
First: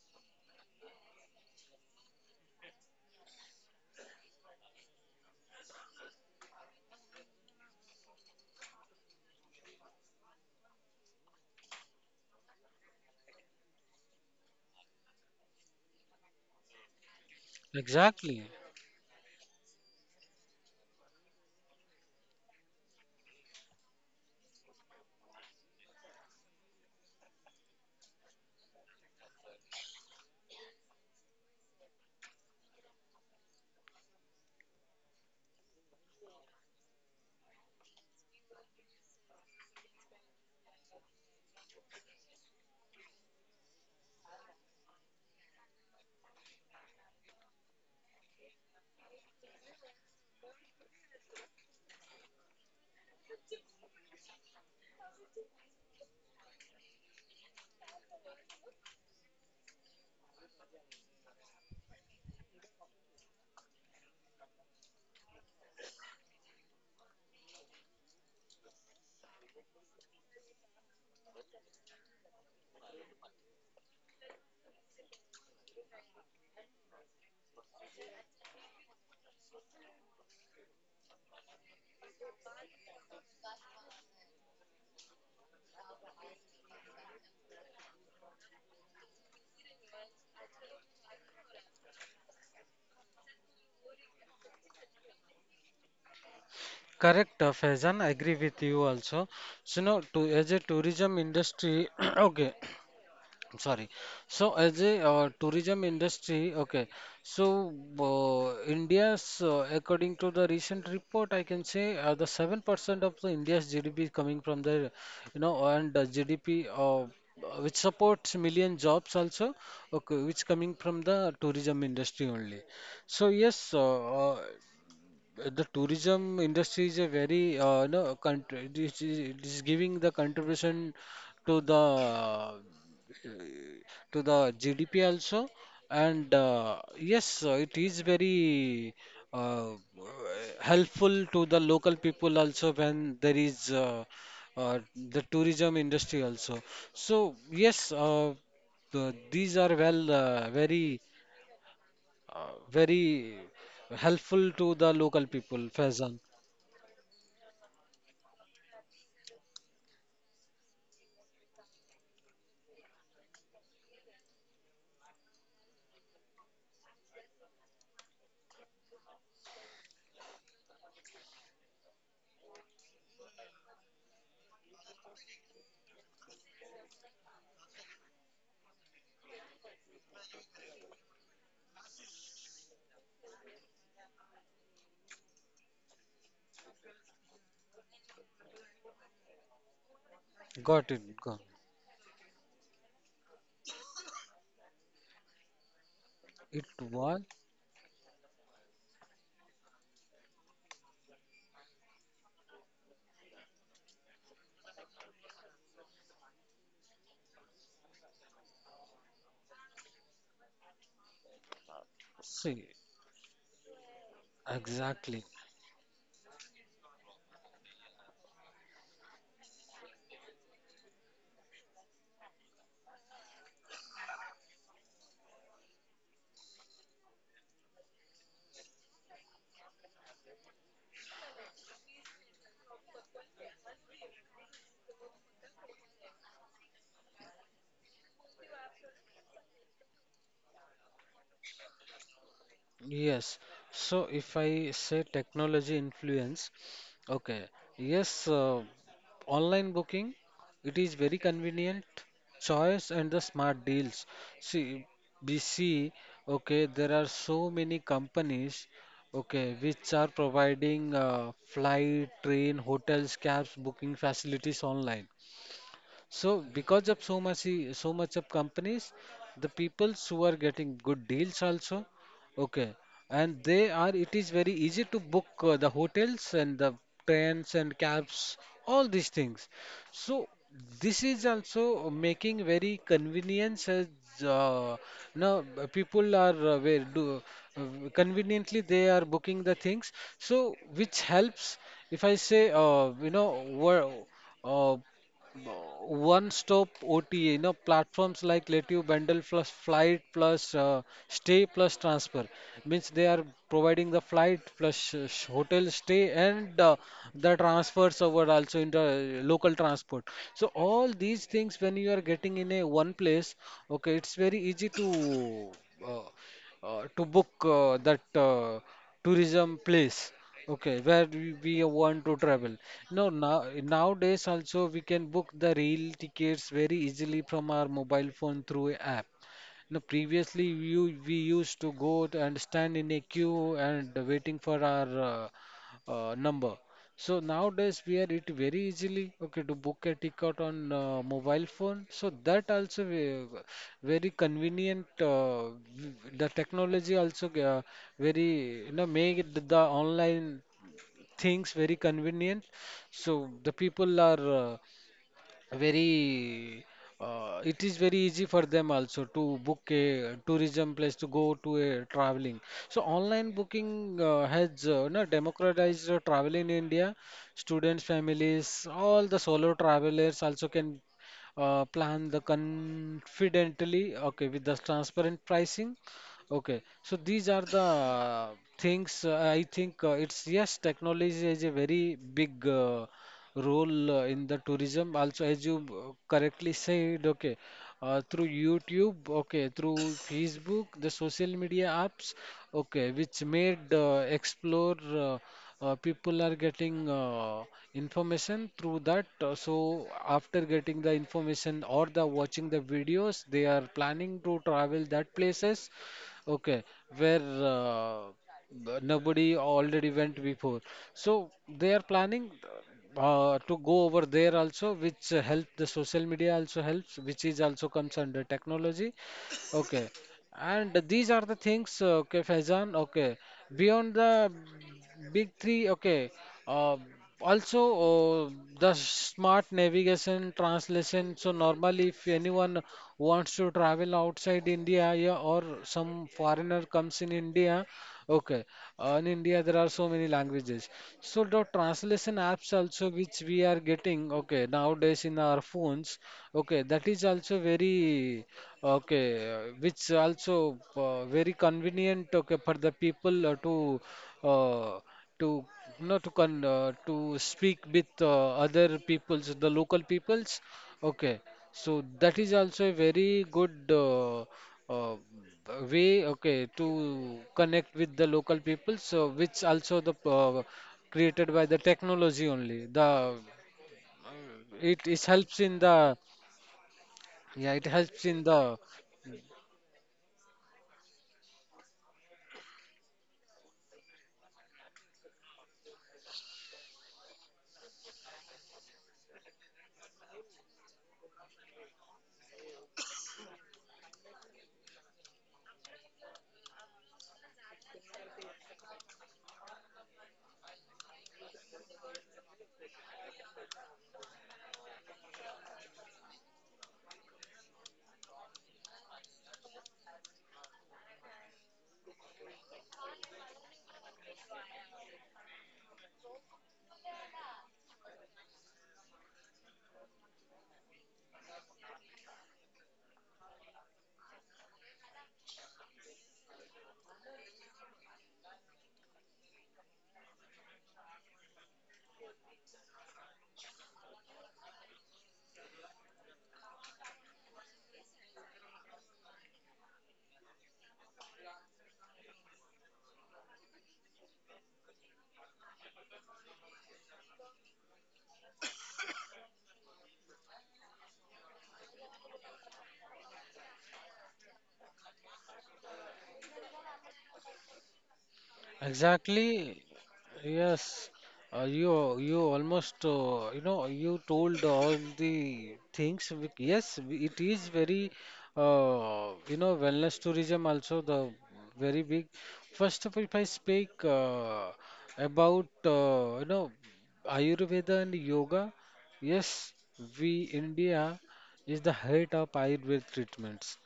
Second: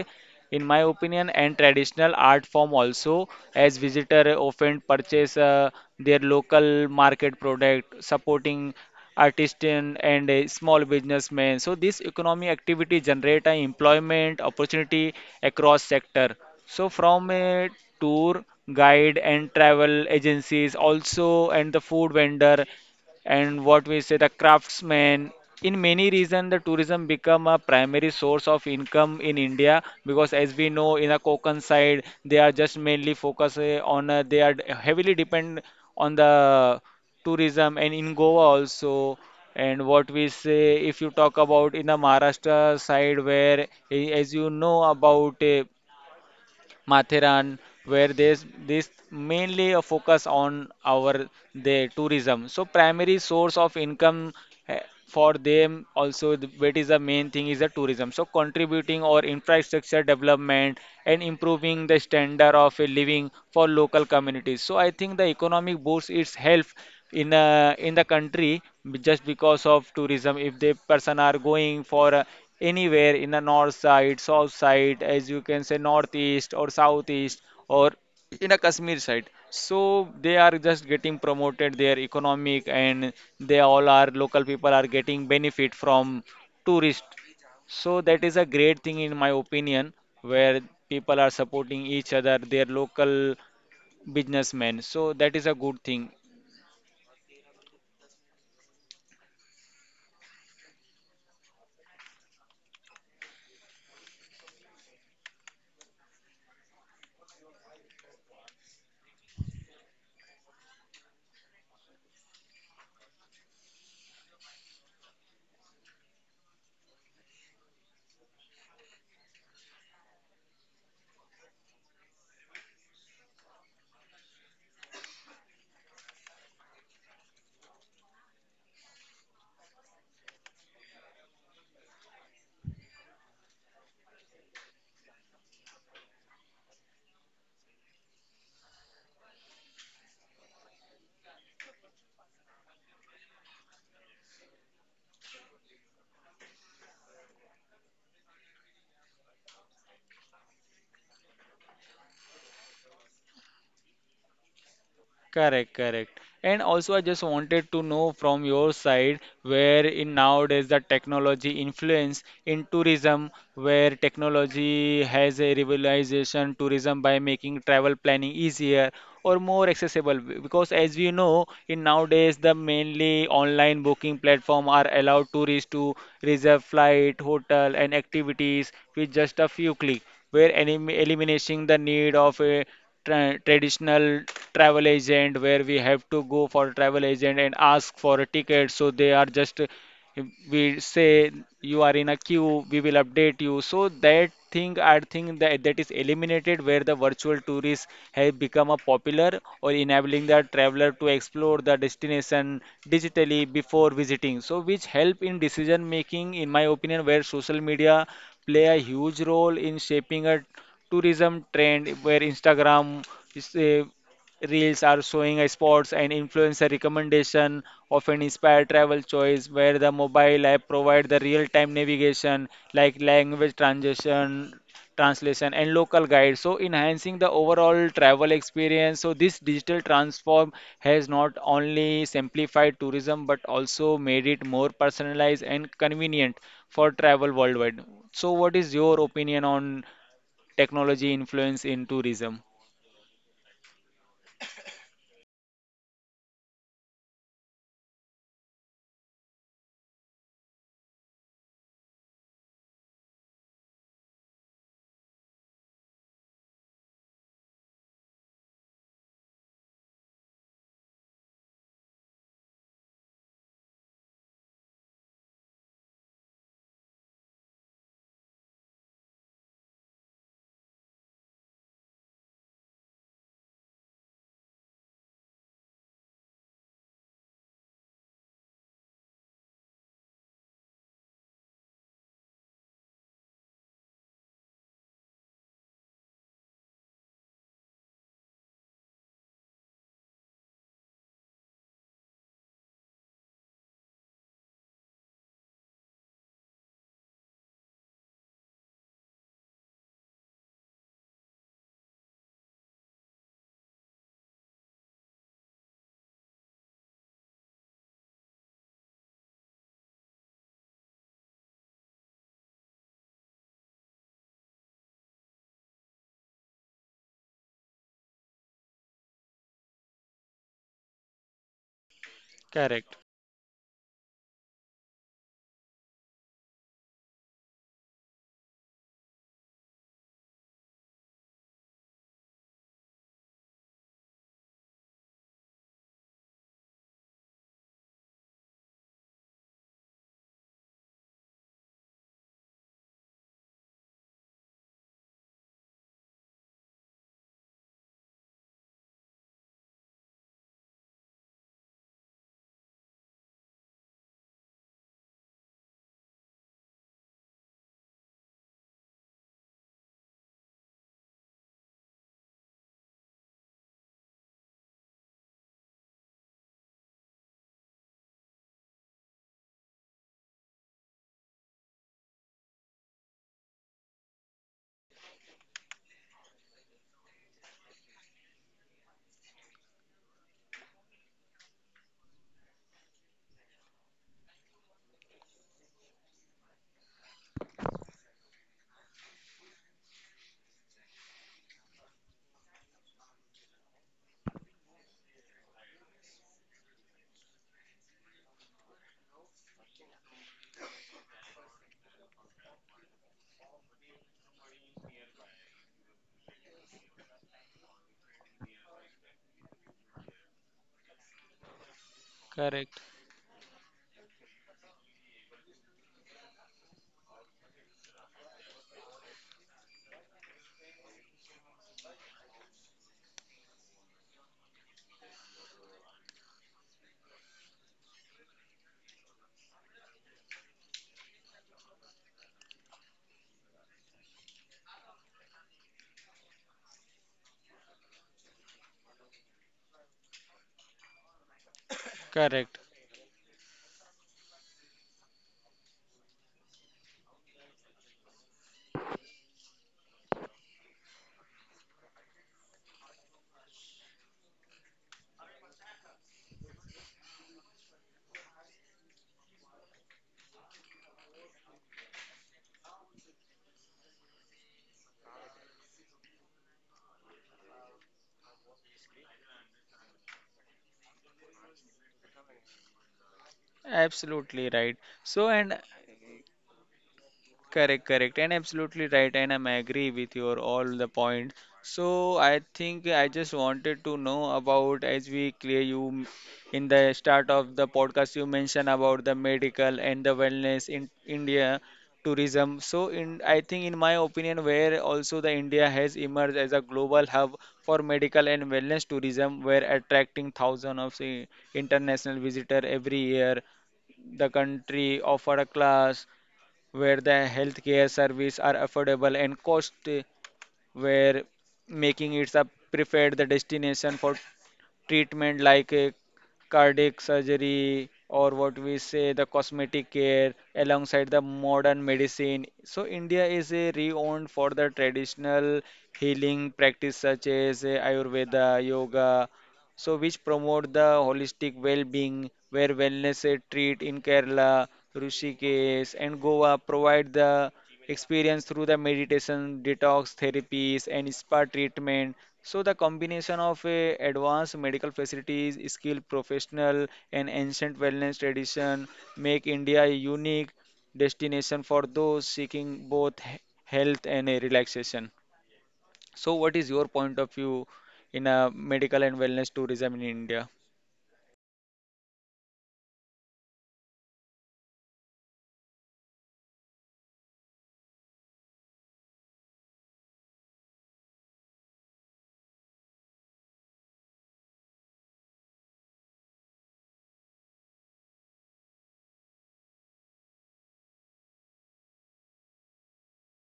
in my opinion, and traditional art form also, as visitor often purchase their local market product, supporting artisan and a small businessmen. So this economic activity generate a employment opportunity across sector. So from a tour Exactly. guide and travel agencies also, and the food vendor, and what we say the craftsmen, in many regions the tourism become a primary source of income in India, because as we know in the Konkan side they are just mainly focus on they are heavily depend on the tourism, and in Goa also. And what we say if you talk about in the Maharashtra side where, as you know about Matheran, where there's this mainly a focus on our the tourism. So primary source of income, eh, for them also, what is the main thing is the tourism. So contributing or infrastructure development and improving the standard of a living for local communities. So I think the economic boost its help in the country, just because of tourism, if the person are going for a anywhere in the north side, south side, as you can say northeast or southeast or in a Kashmir side. So they are just getting promoted their economic, and they all are local people are getting benefit from tourist. So that is a great thing in my opinion, where people are supporting each other, their local businessmen. So that is a good thing. Correct, Faizan. I agree with you also. So, no, to, as a tourism industry, [clears throat] okay. I'm sorry. So, as a tourism industry, okay. So, India's, according to the recent report, I can say the 7% of the India's GDP is coming from the, you know, and GDP which supports million jobs also, okay, which coming from the tourism industry only. So, yes, the tourism industry is a very no country this is, it is giving the contribution to the uh, to the GDP also and yes it is very uh, helpful to the local people also when there is the tourism industry also, so yes the, these are well very very helpful to the local people, Correct, Faizan. correct. And also, I just wanted to know from your side where in nowadays the technology influence in tourism, where technology has a revolutionization tourism by making travel planning easier or more accessible. Because as we know, in nowadays the mainly online booking platform are allowed tourists to reserve flight, hotel, and activities with just a few click, where eliminating the need of a traditional travel agent where we have to go for travel agent and ask for a ticket. So they are just, if we Got it, say, got you are in a queue, we will update you. So that thing, I think that is it. eliminated, where It the was, virtual tourists have become a popular or enabling the traveler to explore the destination digitally before visiting. So which help in decision making, in my opinion, where social media play a huge role in shaping a tourism trend, where see, Instagram is, Reels are exactly. showing a spots and influencer recommendation often inspire travel choice, where the mobile app provide the real-time navigation like language transition, translation and local guide. So enhancing the overall travel experience. So this digital transform has not only simplified tourism but also made it more personalized and convenient for travel worldwide. So what is your opinion on technology influence in tourism? Yes. So if I say technology influence, okay. Yes, online booking, it is very convenient choice and the smart deals. See, we see, okay, there are so many companies, okay, which are providing flight, train, hotels, cabs, booking facilities online. So because of so much so much of companies, the peoples who are getting good deals also, okay, and they are it is very easy to book the hotels and the trains and cabs, all these things. So this is also making very convenience as uh, now people are where do uh, conveniently they are booking the things. So which helps if I say you know uh, one stop OTA, you know, platforms like let you bundle plus flight plus stay plus transfer means they are providing the flight plus hotel stay and the transfers over also in the local transport. So all these things when you are getting in a one place, okay, it's very easy uh, to book that tourism place, okay, where we want to travel. Correct, No Now nowadays also we can book the rail tickets very easily from our mobile phone through app. Now previously you we used to go and stand in a queue and waiting for our number. So nowadays we are it very easily, okay, to book a ticket on mobile phone. So that also very convenient. The technology also very, you know, make it the online things very convenient. So the people are very, it is very easy for them also to book a tourism place to go to a traveling. So online booking has no, democratized travel in india. Students, families, all the solo travelers also can plan the confidently, okay, with the transparent pricing. Okay, so these are the things. I think it's yes, technology is a very big role in the tourism also, as you correctly said. Okay, through YouTube, okay, through Facebook, the social media apps, okay, which made explore people are getting information through that. So after getting the information or the watching the videos, they are planning to travel that places. Okay, where nobody already went before. So they are planning correct. To go over there also, which help, the social media also helps, which is also comes under technology. Okay, and these are the things, okay, Faizan, okay. Beyond the big three, okay. Uh, also, uh, the smart navigation, translation. So normally, if anyone wants to travel outside India, yeah, or some foreigner comes in India. Okay, in India there are so many languages. So the translation apps Correct. also which we are getting, okay, nowadays in our phones. Okay, that is also very, okay, which also very convenient, okay, for the people uh, to you know, to con to speak with other peoples, the local peoples. Okay, so that is also a very good uh, way, okay, to connect with the local people. So which also the created by the technology only. The Absolutely it, right. it So helps in and the yeah, it correct, helps in correct, and the absolutely right, and I'm agree with your all the point. So I think I just wanted to know about, as we clear you in the start of the podcast you mentioned about the medical and the wellness in India tourism. So in I think in my opinion where also the India has emerged as a global hub for medical and wellness tourism, where attracting thousands of say, international visitor every year. The country offer a class where the healthcare service are affordable and cost, where making it a preferred destination for treatment like a cardiac surgery or what we say the cosmetic care alongside the modern medicine. So India is a renowned for the traditional healing practice such as Ayurveda, yoga, so which promote the holistic well-being, where wellness treat in Kerala, Rishikesh and Goa provide the experience through the meditation, detox therapies, and spa treatment. So the combination of a advanced medical facilities, skilled professional, and ancient wellness tradition make India a unique destination for those seeking both health and a relaxation. So what is your point of view in a medical and exactly. wellness tourism in India? Yes. You almost, you know, you told all the things. Yes, it is very, you know, wellness tourism also the very big. First of all, if I speak about, you know, Ayurveda and yoga, yes, we India is the head of Ayurveda treatments.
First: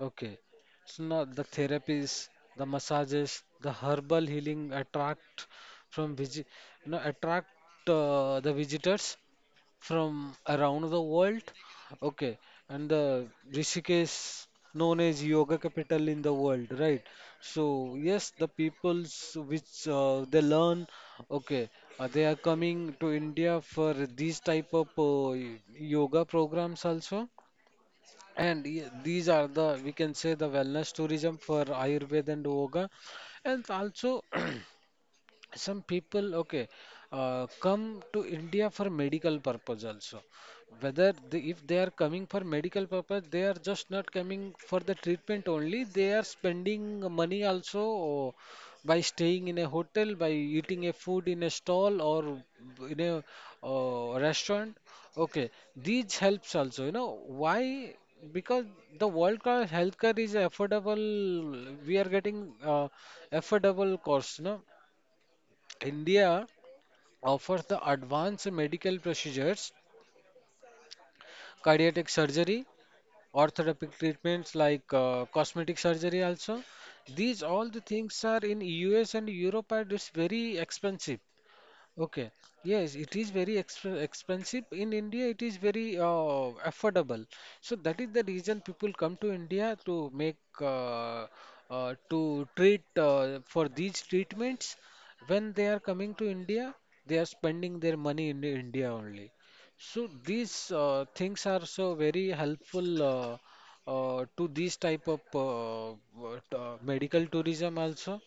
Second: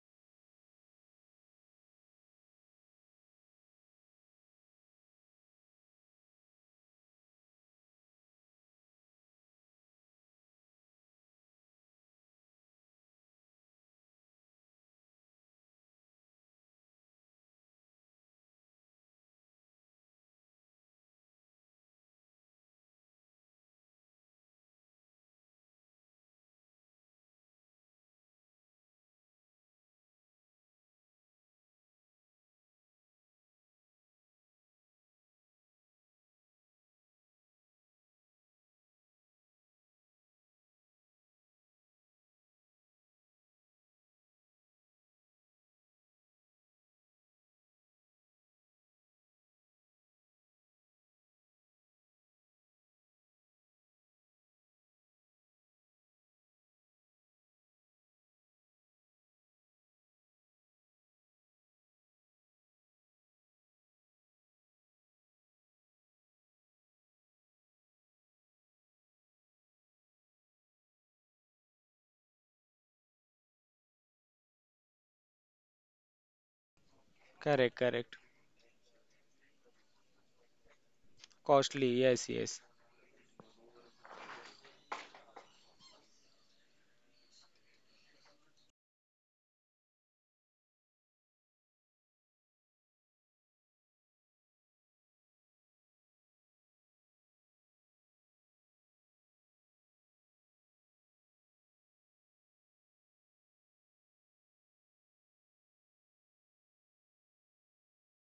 Okay, so now the therapies, the massages, the herbal healing attract from visit, you know, attract the visitors from around the world. Okay, and the Rishikesh known as yoga capital in the world, right? So yes, the peoples which they learn, okay, they are coming to India for these type of yoga programs also. And yeah, these are the, we can say, the wellness tourism for Ayurveda and Yoga. And also, [clears throat] some people, okay, come to India for medical purpose also. If they are coming for medical purpose, they are just not coming for the treatment only, they are spending money also, by staying in a hotel, by eating a food in a stall or in a restaurant, okay. These helps also, you know, why? Because the world class healthcare is affordable, we are getting affordable cost, no. India offers the advanced medical procedures, cardiac surgery, orthopedic treatments like cosmetic surgery also. These all Correct, the correct. things are in US and Europe and it's very expensive. Costly, yes, Okay. yes, Yes, it is very expensive. In India, it is very affordable. So that is the reason people come to India to make uh, to treat for these treatments. When they are coming to India, they are spending their money in India only. So these things are so very helpful to these type of what, medical tourism also.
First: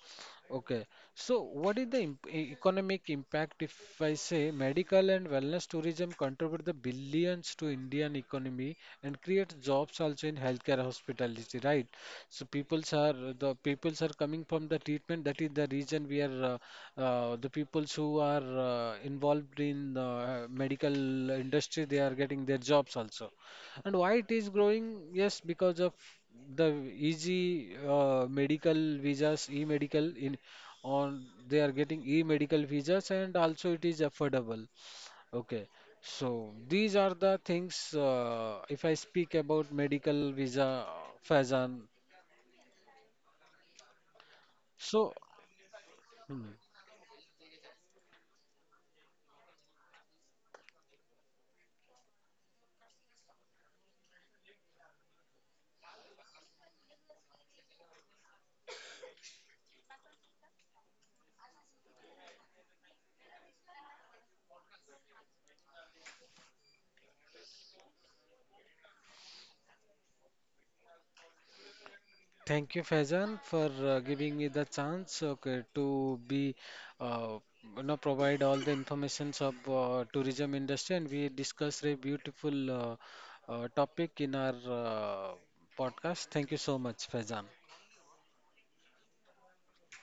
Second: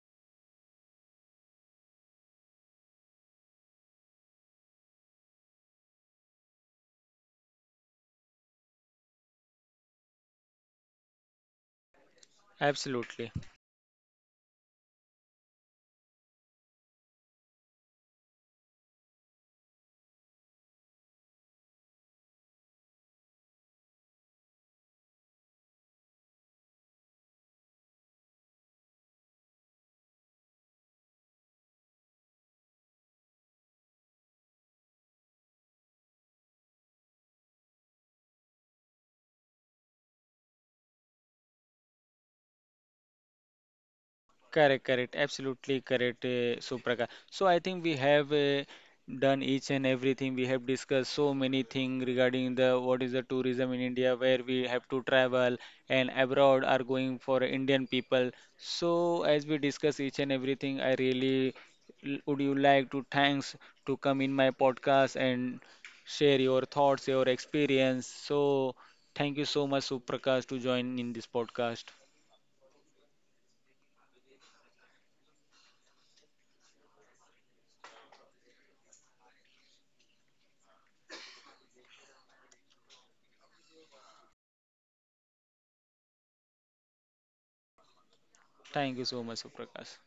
Okay, so what is the economic impact, if I say medical and wellness tourism contribute the billions to Indian economy and create jobs also in healthcare hospitality, right? So absolutely. Peoples are coming from the treatment. That is the reason we are, the peoples who are involved in the medical industry, they are getting their jobs also. And why it is growing? Yes, because of the easy medical visas, e-medical in on they are getting e-medical visas, and also it is affordable. Okay, so these are the things. If I speak about medical visa, Faizan. Correct, So, correct, absolutely correct, hmm. Supraka. So I think we have done each and everything. We have discussed so many things regarding the what is the tourism in India, where we have to travel and abroad are going for Indian people. So as we discuss each and everything, I really would you like to thanks to come in my podcast and share your thoughts, your experience. So thank you so much, Suprakash, to join in this podcast. Thank you, Faizan, for giving me the chance, okay, to be, uh, you know, provide all the informations of tourism industry, and we discussed a beautiful topic in our podcast. Thank you so much, Faizan. Thank you so much, Suprakash.